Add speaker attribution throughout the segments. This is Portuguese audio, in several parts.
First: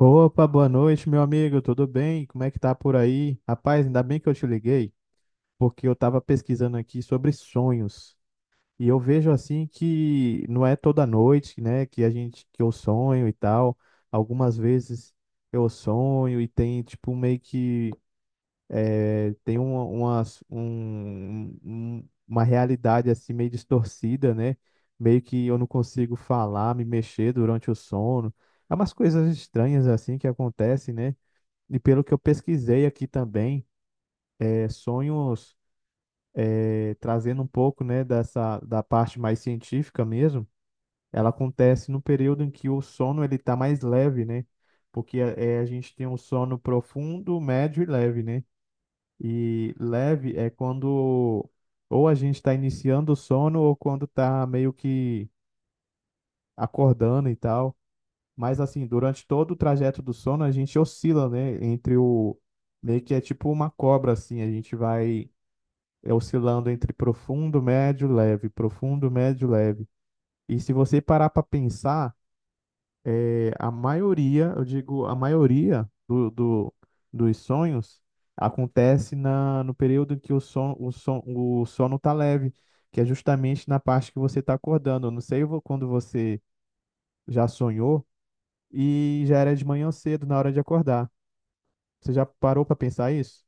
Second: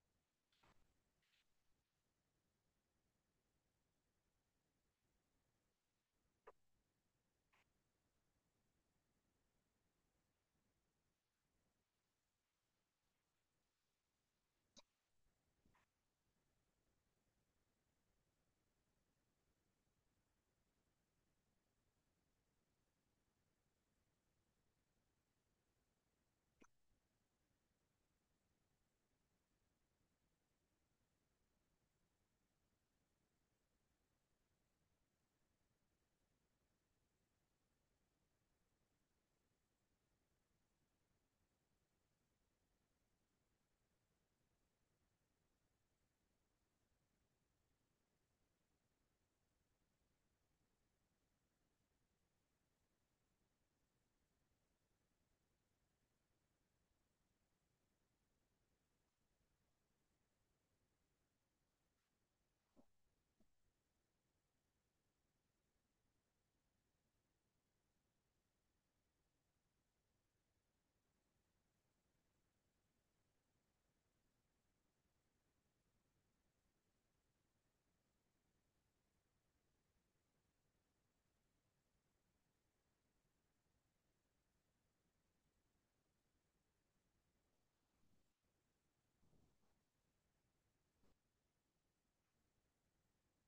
Speaker 1: Opa, boa noite, meu amigo, tudo bem? Como é que tá por aí? Rapaz, ainda bem que eu te liguei, porque eu tava pesquisando aqui sobre sonhos. E eu vejo assim que não é toda noite, né, que a gente que eu sonho e tal. Algumas vezes eu sonho e tem tipo meio que tem uma uma realidade assim meio distorcida, né? Meio que eu não consigo falar, me mexer durante o sono. É umas coisas estranhas assim que acontecem, né? E pelo que eu pesquisei aqui também, é, sonhos é, trazendo um pouco, né, dessa da parte mais científica mesmo, ela acontece no período em que o sono ele está mais leve, né? Porque a gente tem um sono profundo, médio e leve, né? E leve é quando ou a gente está iniciando o sono ou quando está meio que acordando e tal. Mas assim, durante todo o trajeto do sono, a gente oscila, né? Entre o. Meio que é tipo uma cobra, assim. A gente vai oscilando entre profundo, médio, leve, profundo, médio, leve. E se você parar para pensar, é, a maioria, eu digo, a maioria dos sonhos acontece na, no período em que o sono tá leve, que é justamente na parte que você tá acordando. Eu não sei quando você já sonhou e já era de manhã cedo, na hora de acordar. Você já parou pra pensar isso?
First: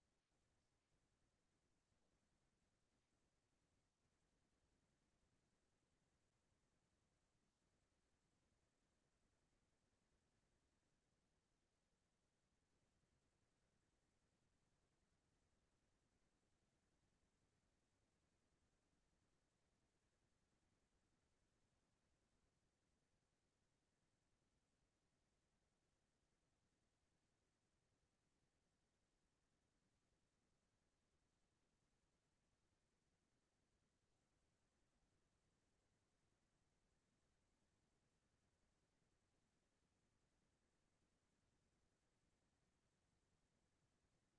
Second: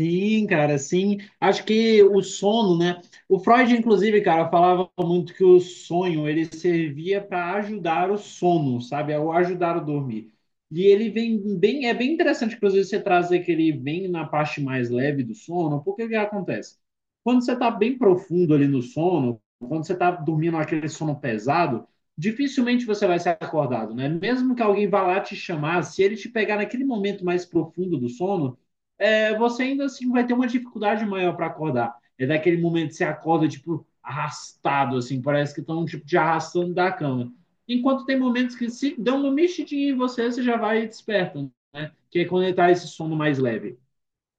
Speaker 2: Sim, cara, sim. Acho que o sono, né? O Freud, inclusive, cara, falava muito que o sonho ele servia para ajudar o sono, sabe? Ou ajudar o dormir. E ele vem bem, bem interessante, inclusive, você trazer que ele vem na parte mais leve do sono, porque o que acontece? Quando você está bem profundo ali no sono, quando você está dormindo aquele sono pesado, dificilmente você vai ser acordado, né? Mesmo que alguém vá lá te chamar, se ele te pegar naquele momento mais profundo do sono você ainda assim vai ter uma dificuldade maior para acordar. É daquele momento que você acorda, tipo, arrastado, assim, parece que estão, tipo, te arrastando da cama. Enquanto tem momentos que se dão uma mexidinha em você, você já vai despertando, que é quando ele tá esse sono mais leve.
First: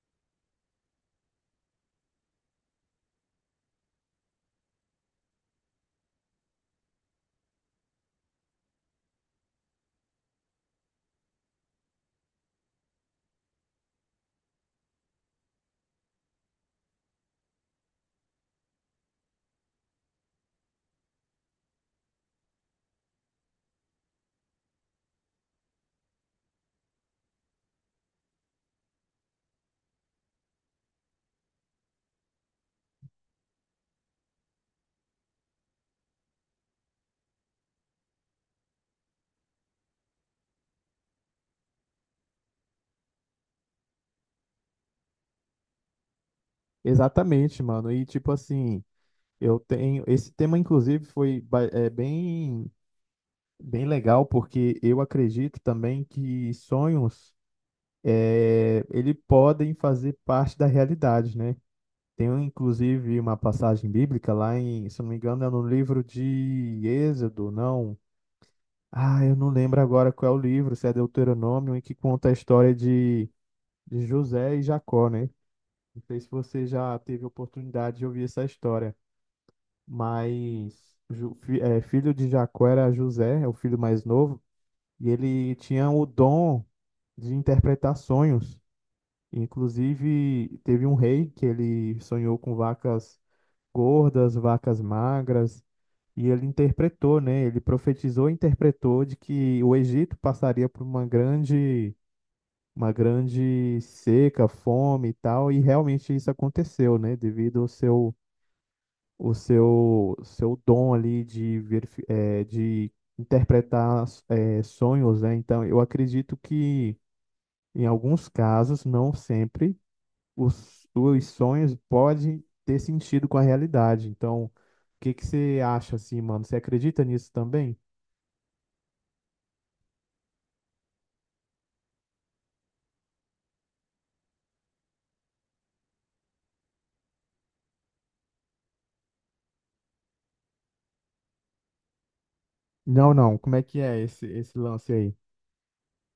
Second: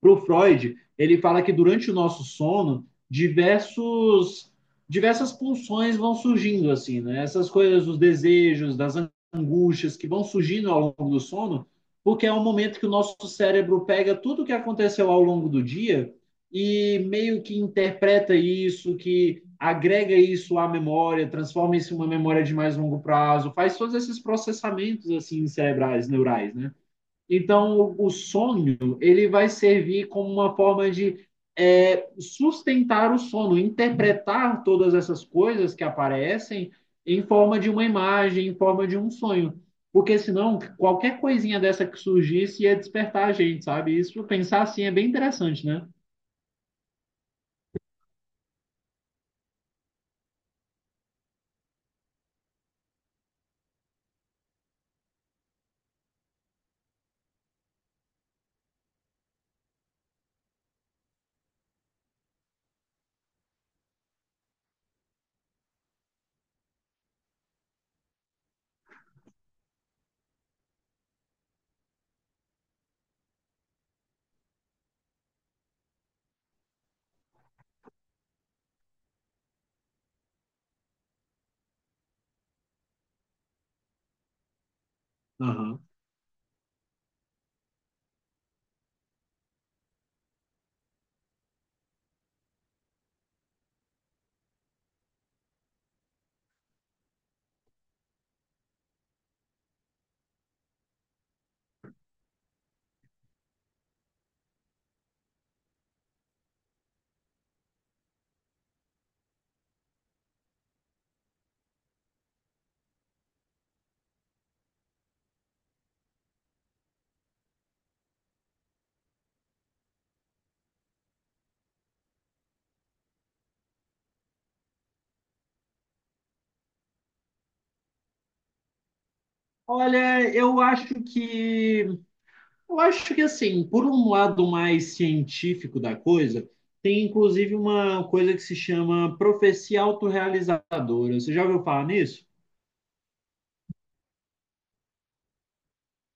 Speaker 2: Para o Freud, ele fala que durante o nosso sono, diversos diversas pulsões vão surgindo assim, né? Essas coisas, os desejos, das angústias que vão surgindo ao longo do sono, porque é um momento que o nosso cérebro pega tudo o que aconteceu ao longo do dia e meio que interpreta isso, que agrega isso à memória, transforma isso em uma memória de mais longo prazo, faz todos esses processamentos assim cerebrais, neurais, né? Então, o sonho ele vai servir como uma forma de sustentar o sono, interpretar todas essas coisas que aparecem em forma de uma imagem, em forma de um sonho. Porque senão, qualquer coisinha dessa que surgisse ia despertar a gente, sabe? Isso, pensar assim, é bem interessante, né?
Speaker 1: Exatamente, mano. E tipo assim, eu tenho. Esse tema, inclusive, foi bem, bem legal, porque eu acredito também que sonhos é, ele podem fazer parte da realidade, né? Tem, inclusive, uma passagem bíblica lá em, se eu não me engano, é no livro de Êxodo, não. Ah, eu não lembro agora qual é o livro, se é Deuteronômio, em que conta a história de José e Jacó, né? Não sei se você já teve oportunidade de ouvir essa história, mas filho de Jacó era José, é o filho mais novo, e ele
Speaker 2: Aham.
Speaker 1: tinha o dom de interpretar sonhos. Inclusive, teve um rei que ele sonhou com vacas gordas, vacas magras, e ele interpretou, né? Ele profetizou e interpretou de que o Egito passaria por uma grande seca, fome e tal, e realmente isso aconteceu, né? Devido ao seu dom ali de ver, de interpretar sonhos, né? Então, eu acredito que em alguns casos, não sempre, os sonhos podem ter sentido com a realidade. Então, o que que você acha assim, mano? Você acredita nisso também?
Speaker 2: Olha, eu acho que eu acho que, assim, por um lado mais científico da coisa, tem inclusive uma coisa que se chama profecia autorrealizadora. Você já ouviu falar nisso?
Speaker 1: Não, não. Como é que é esse lance aí?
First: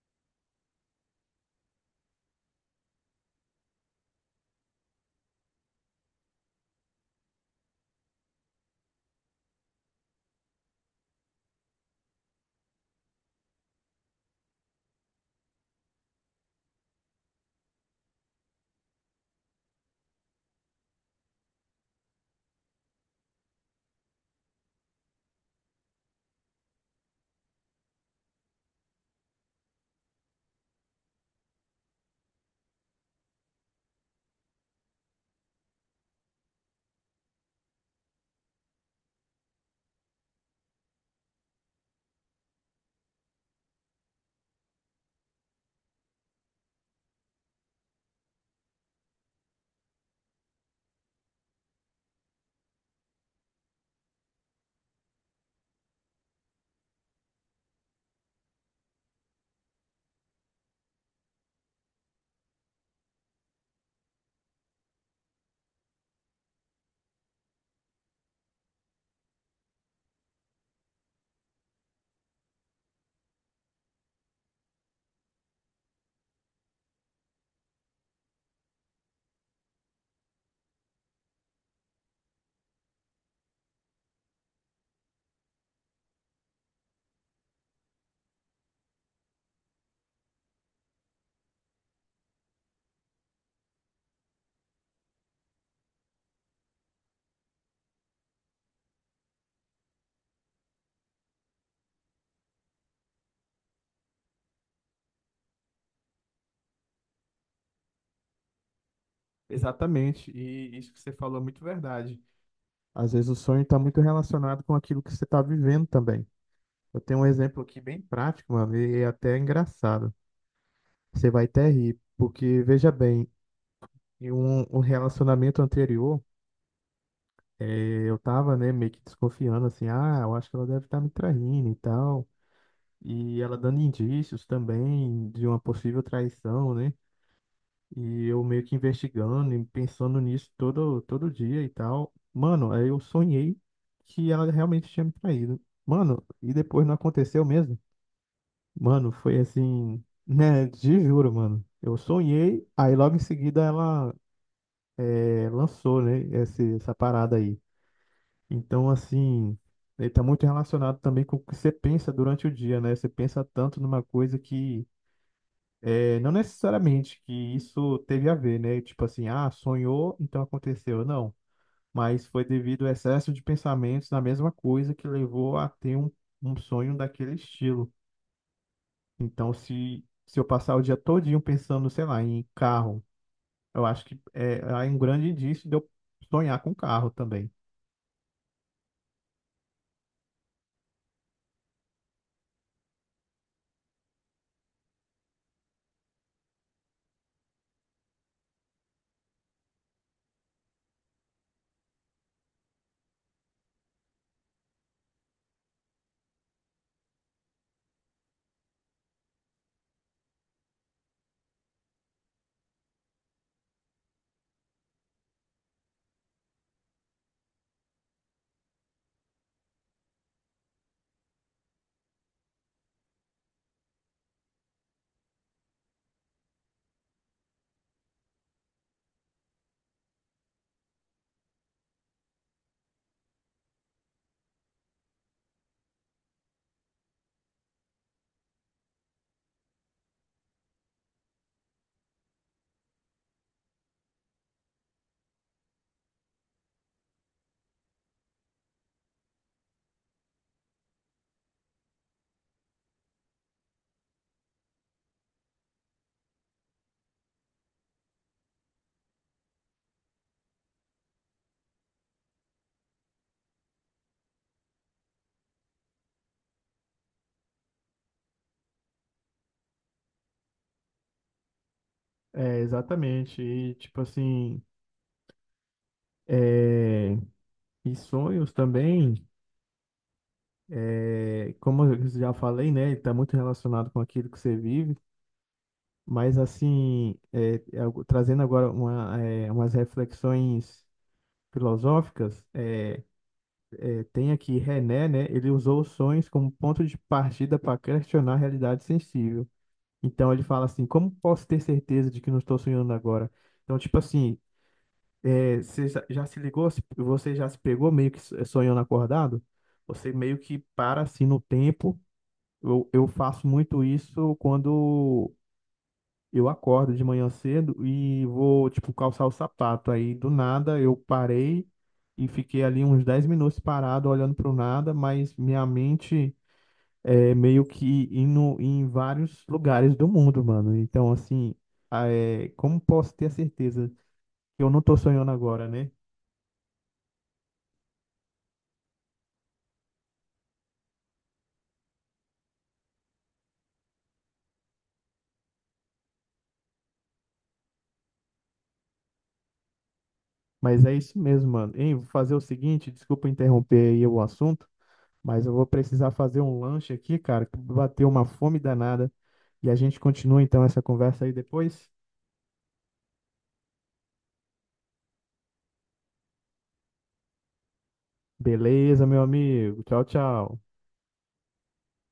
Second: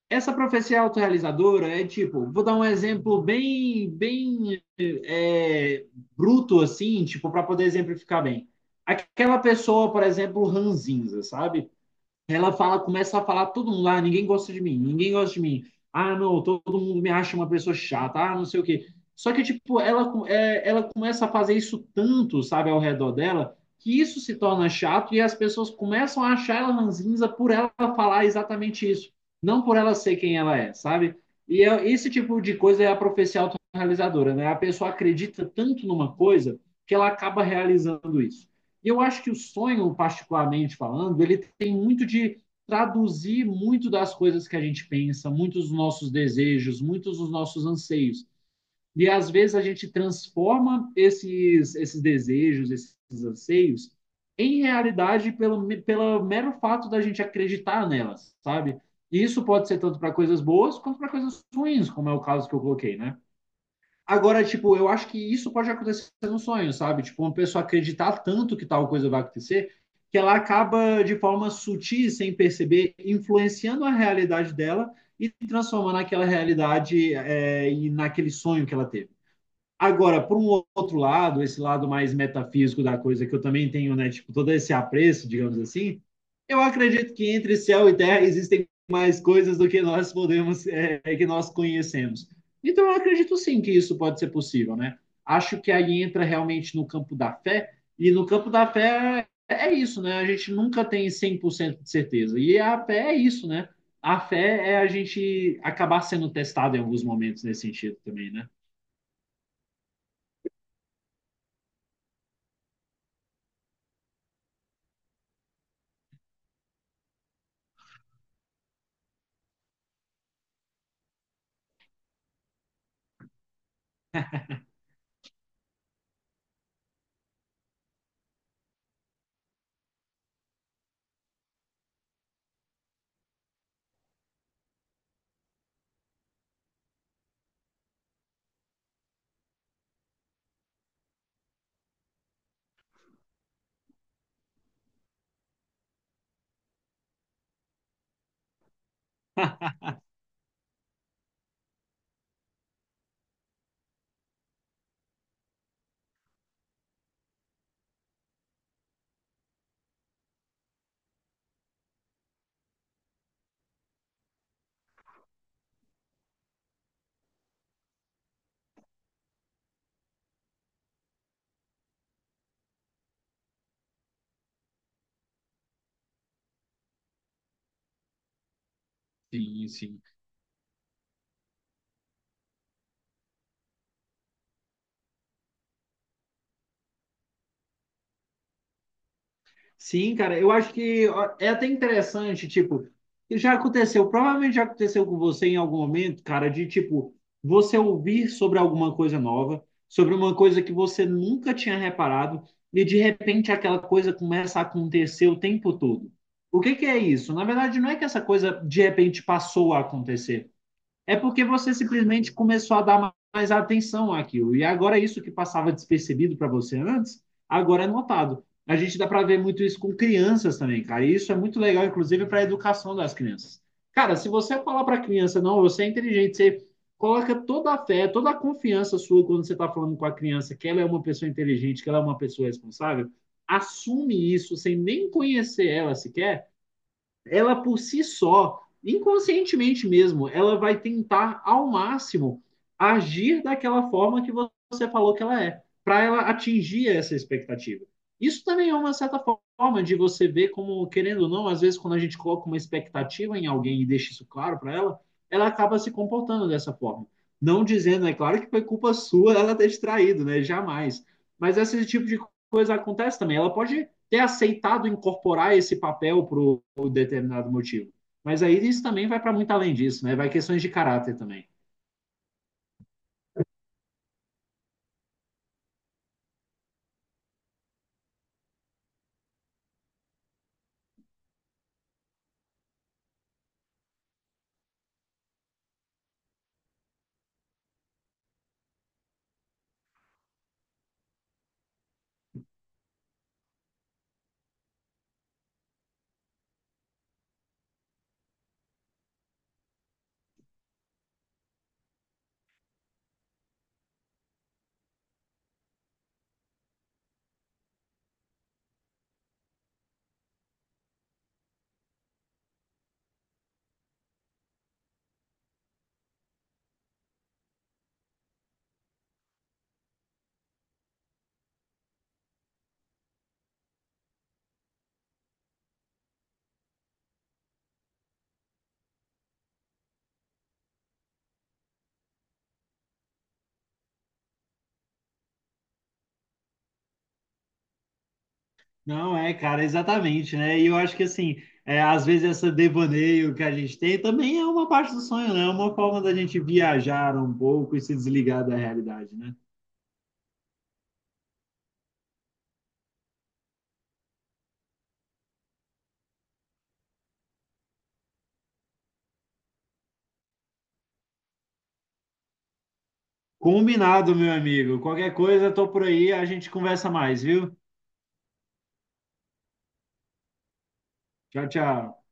Speaker 2: Essa profecia autorrealizadora é tipo, vou dar um exemplo bem, bruto, assim, tipo, para poder exemplificar bem. Aquela pessoa, por exemplo, ranzinza, sabe? Ela fala, começa a falar todo mundo, ah, ninguém gosta de mim, ninguém gosta de mim. Ah, não, todo mundo me acha uma pessoa chata, ah, não sei o quê. Só que, tipo, ela começa a fazer isso tanto, sabe, ao redor dela, que isso se torna chato e as pessoas começam a achar ela ranzinza por ela falar exatamente isso, não por ela ser quem ela é, sabe? Esse tipo de coisa é a profecia autorrealizadora, né? A pessoa acredita tanto numa coisa que ela acaba realizando isso. Eu acho que o sonho, particularmente falando, ele tem muito de traduzir muito das coisas que a gente pensa, muitos dos nossos desejos, muitos dos nossos anseios. E às vezes a gente transforma esses desejos, esses anseios, em realidade pelo mero fato da gente acreditar nelas, sabe? E isso pode ser tanto para coisas boas quanto para coisas ruins, como é o caso que eu coloquei, né? Agora, tipo, eu acho que isso pode acontecer no sonho, sabe? Tipo, uma pessoa acreditar tanto que tal coisa vai acontecer que ela acaba, de forma sutil, sem perceber, influenciando a realidade dela e transformando aquela realidade e naquele sonho que ela teve. Agora, por um outro lado, esse lado mais metafísico da coisa, que eu também tenho, né, tipo, todo esse apreço, digamos assim, eu acredito que entre céu e terra existem mais coisas do que nós podemos, que nós conhecemos. Então, eu acredito sim que isso pode ser possível, né? Acho que aí entra realmente no campo da fé, e no campo da fé é isso, né? A gente nunca tem 100% de certeza. E a fé é isso, né? A fé é a gente acabar sendo testado em alguns momentos nesse sentido também, né?
Speaker 1: Exatamente, e isso que você falou é muito verdade. Às vezes o sonho está muito relacionado com aquilo que você está vivendo também. Eu tenho um exemplo aqui bem prático, mano, e é até engraçado. Você vai até rir, porque veja bem, em um relacionamento anterior, eu tava, né, meio que desconfiando, assim, ah, eu acho que ela deve estar me traindo e tal. E ela dando indícios também de uma possível traição, né? E eu meio que investigando e pensando nisso todo dia e tal. Mano, aí eu sonhei que ela realmente tinha me traído. Mano, e depois não aconteceu mesmo? Mano, foi assim, né? Te juro, mano. Eu sonhei, aí logo em seguida ela lançou, né? Essa parada aí. Então, assim, ele tá muito relacionado também com o que você pensa durante o dia, né? Você pensa tanto numa coisa que. É, não necessariamente que isso teve a ver, né? Tipo assim, ah, sonhou, então aconteceu. Não. Mas foi devido ao excesso de pensamentos na mesma coisa que levou a ter um sonho daquele estilo. Então,
Speaker 2: Sim, sim.
Speaker 1: se eu passar o dia todinho pensando, sei lá, em carro, eu acho que é um grande indício de eu sonhar com carro também.
Speaker 2: Sim, cara, eu acho que ó, é até interessante, tipo, já aconteceu, provavelmente já aconteceu com você em algum momento, cara, de tipo, você ouvir sobre alguma coisa nova, sobre uma coisa que você nunca tinha reparado, e de repente aquela coisa começa a acontecer o tempo todo. O que que é isso? Na verdade, não é que essa coisa de repente passou a acontecer. É porque você simplesmente começou a dar mais atenção àquilo. E agora é isso que passava despercebido para você antes, agora é notado. A gente dá para ver muito isso com crianças também, cara. E isso é muito legal, inclusive, para a educação das crianças. Cara, se você falar para a criança, não, você é inteligente, você coloca toda a fé, toda a confiança sua quando você está falando com a criança que ela é uma pessoa inteligente, que ela é uma pessoa responsável, assume isso sem nem conhecer ela sequer ela por si só, inconscientemente mesmo, ela vai tentar ao máximo agir daquela forma que você falou que ela é, para ela atingir essa expectativa. Isso também é uma certa forma de você ver como, querendo ou não, às vezes quando a gente coloca uma expectativa em alguém e deixa isso claro para ela, ela acaba se comportando dessa forma. Não dizendo, é claro que foi culpa sua ela ter distraído, né? Jamais. Mas esse tipo de coisa acontece também. Ela pode ter aceitado incorporar esse papel por um determinado motivo. Mas aí isso também vai para muito além disso, né? Vai questões de caráter também.
Speaker 1: É, exatamente. E, tipo assim, é... e sonhos também. É, como eu já falei, né, está muito relacionado com aquilo que você vive, mas assim, algo... trazendo agora uma, é, umas reflexões filosóficas, tem aqui René, né, ele usou os sonhos como ponto de partida para questionar a realidade sensível. Então ele fala assim, como posso ter certeza de que não estou sonhando agora? Então, tipo assim, é, você já se ligou, você já se pegou meio que sonhando acordado? Você meio que para assim no tempo. Eu faço muito isso quando eu acordo de manhã cedo e vou, tipo, calçar o sapato. Aí, do nada, eu parei e fiquei ali uns 10 minutos parado, olhando para o nada, mas minha mente é meio que indo em vários lugares do mundo, mano. Então, assim, ah, é, como posso ter a certeza que eu não tô sonhando agora, né?
Speaker 2: Não, cara, exatamente, né? E eu acho que, assim, às vezes essa devaneio que a gente tem também é uma parte do sonho, né? É uma forma da gente viajar um pouco e se desligar da realidade, né?
Speaker 1: Mas é isso mesmo, mano. Hein, vou fazer o seguinte, desculpa interromper aí o assunto. Mas eu vou precisar fazer um lanche aqui, cara, que bateu uma fome danada. E a gente continua então essa conversa aí depois?
Speaker 2: Combinado, meu amigo. Qualquer coisa, eu tô por aí, a gente conversa mais, viu?
Speaker 1: Beleza, meu amigo. Tchau, tchau.
Speaker 2: Tchau, tchau.